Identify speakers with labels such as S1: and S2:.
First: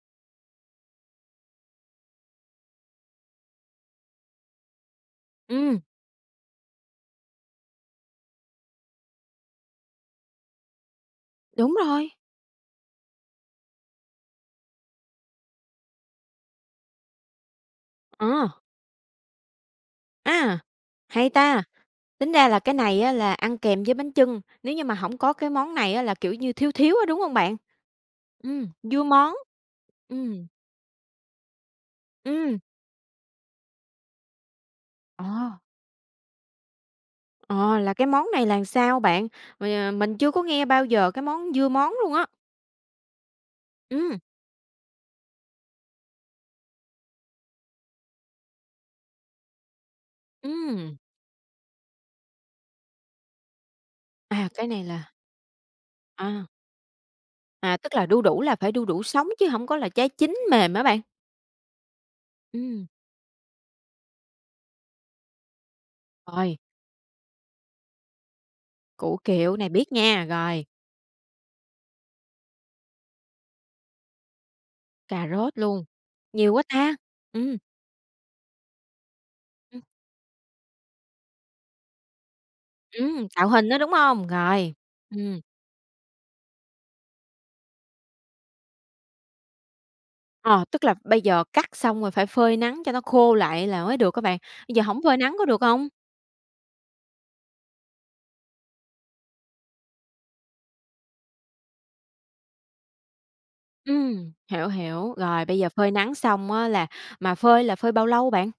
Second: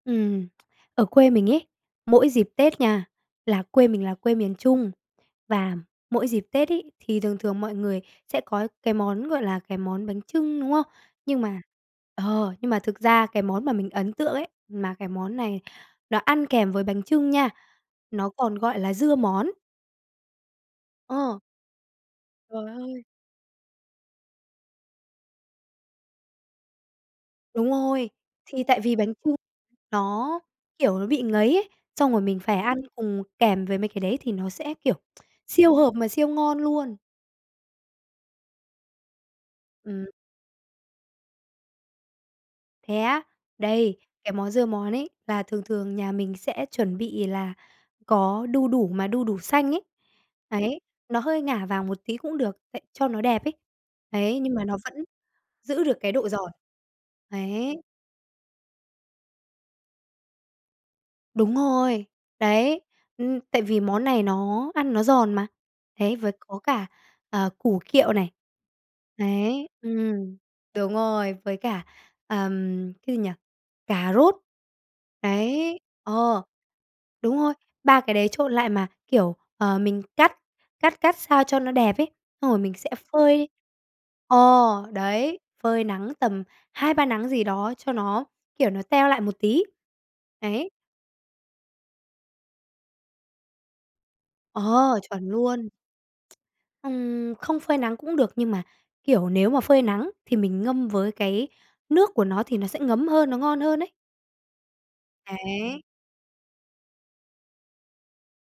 S1: Ừm, ở quê mình ấy, mỗi dịp Tết nha là quê mình là quê miền Trung, và
S2: Ừm.
S1: mỗi dịp Tết ấy, thì thường thường mọi người sẽ có cái món, gọi là, cái món bánh chưng, đúng không? Nhưng mà
S2: Đúng rồi.
S1: ờ, nhưng mà thực ra cái món mà mình ấn tượng ấy, mà cái món này nó ăn kèm với bánh chưng nha, nó còn
S2: À.
S1: gọi là dưa món.
S2: À, hay
S1: Ờ.
S2: ta! Tính ra là
S1: Trời
S2: cái này
S1: ơi!
S2: á là ăn kèm với bánh chưng, nếu như mà hổng có cái món này á là, kiểu như, thiếu thiếu á, đúng hông bạn?
S1: Đúng rồi, thì
S2: Ừm,
S1: tại vì
S2: dưa
S1: bánh
S2: món,
S1: chưng nó,
S2: ừm.
S1: kiểu, nó bị ngấy ấy, xong rồi mình phải
S2: Ừm.
S1: ăn cùng kèm với mấy cái đấy thì nó sẽ, kiểu,
S2: Ờ.
S1: siêu hợp mà siêu ngon luôn.
S2: Ờ, là cái món này là sao bạn? Rồi, à,
S1: Ừm.
S2: mình chưa có nghe bao giờ cái món dưa món luôn á.
S1: Thế á? Đây,
S2: Ừm.
S1: cái món dưa món ấy là thường thường nhà mình sẽ chuẩn bị là có đu đủ mà đu đủ xanh ấy, đấy,
S2: Ừm.
S1: nó hơi ngả vàng một tí cũng được tại cho nó đẹp ấy, đấy,
S2: À,
S1: nhưng mà
S2: cái
S1: nó
S2: này
S1: vẫn
S2: là
S1: giữ được cái độ
S2: À.
S1: giòn.
S2: À,
S1: Đấy.
S2: tức là đu đủ là phải đu đủ sống chứ hổng có là trái chín mềm hả bạn?
S1: Đúng rồi, đấy,
S2: Ừm.
S1: ừm, tại vì món này nó ăn nó giòn mà, đấy, với
S2: Rồi.
S1: có cả, ờ, củ kiệu này.
S2: Củ kiệu,
S1: Đấy,
S2: này biết nha,
S1: ừm,
S2: rồi.
S1: đúng rồi, với cả, ờm, cái gì nhỉ? Cà rốt.
S2: Cà rốt
S1: Đấy,
S2: luôn,
S1: ờ,
S2: nhiều quá ta!
S1: đúng rồi,
S2: Ừm.
S1: 3 cái đấy trộn lại mà, kiểu, ờ,
S2: Ừm.
S1: mình cắt cắt cắt sao cho nó đẹp ấy, xong rồi mình sẽ
S2: Ừm, tạo
S1: phơi
S2: hình đó, đúng hông?
S1: ờ,
S2: Rồi,
S1: đấy,
S2: ừm.
S1: phơi nắng tầm 2-3 nắng gì đó cho nó, kiểu, nó teo lại một tí.
S2: Ờ,
S1: Đấy.
S2: tức là bây giờ cắt xong rồi phải phơi nắng cho nó khô lại là mới được hả bạn? Bây giờ
S1: Ờ,
S2: hổng phơi
S1: chuẩn
S2: nắng có được
S1: luôn.
S2: hông?
S1: Ừm, không phơi nắng cũng được nhưng mà, kiểu, nếu mà phơi nắng thì mình ngâm với cái nước của nó thì nó sẽ ngấm hơn, nó ngon hơn ấy.
S2: Ừm, hiểu, hiểu, rồi bây giờ
S1: Đấy.
S2: phơi nắng xong á là mà phơi là phơi bao lâu bạn?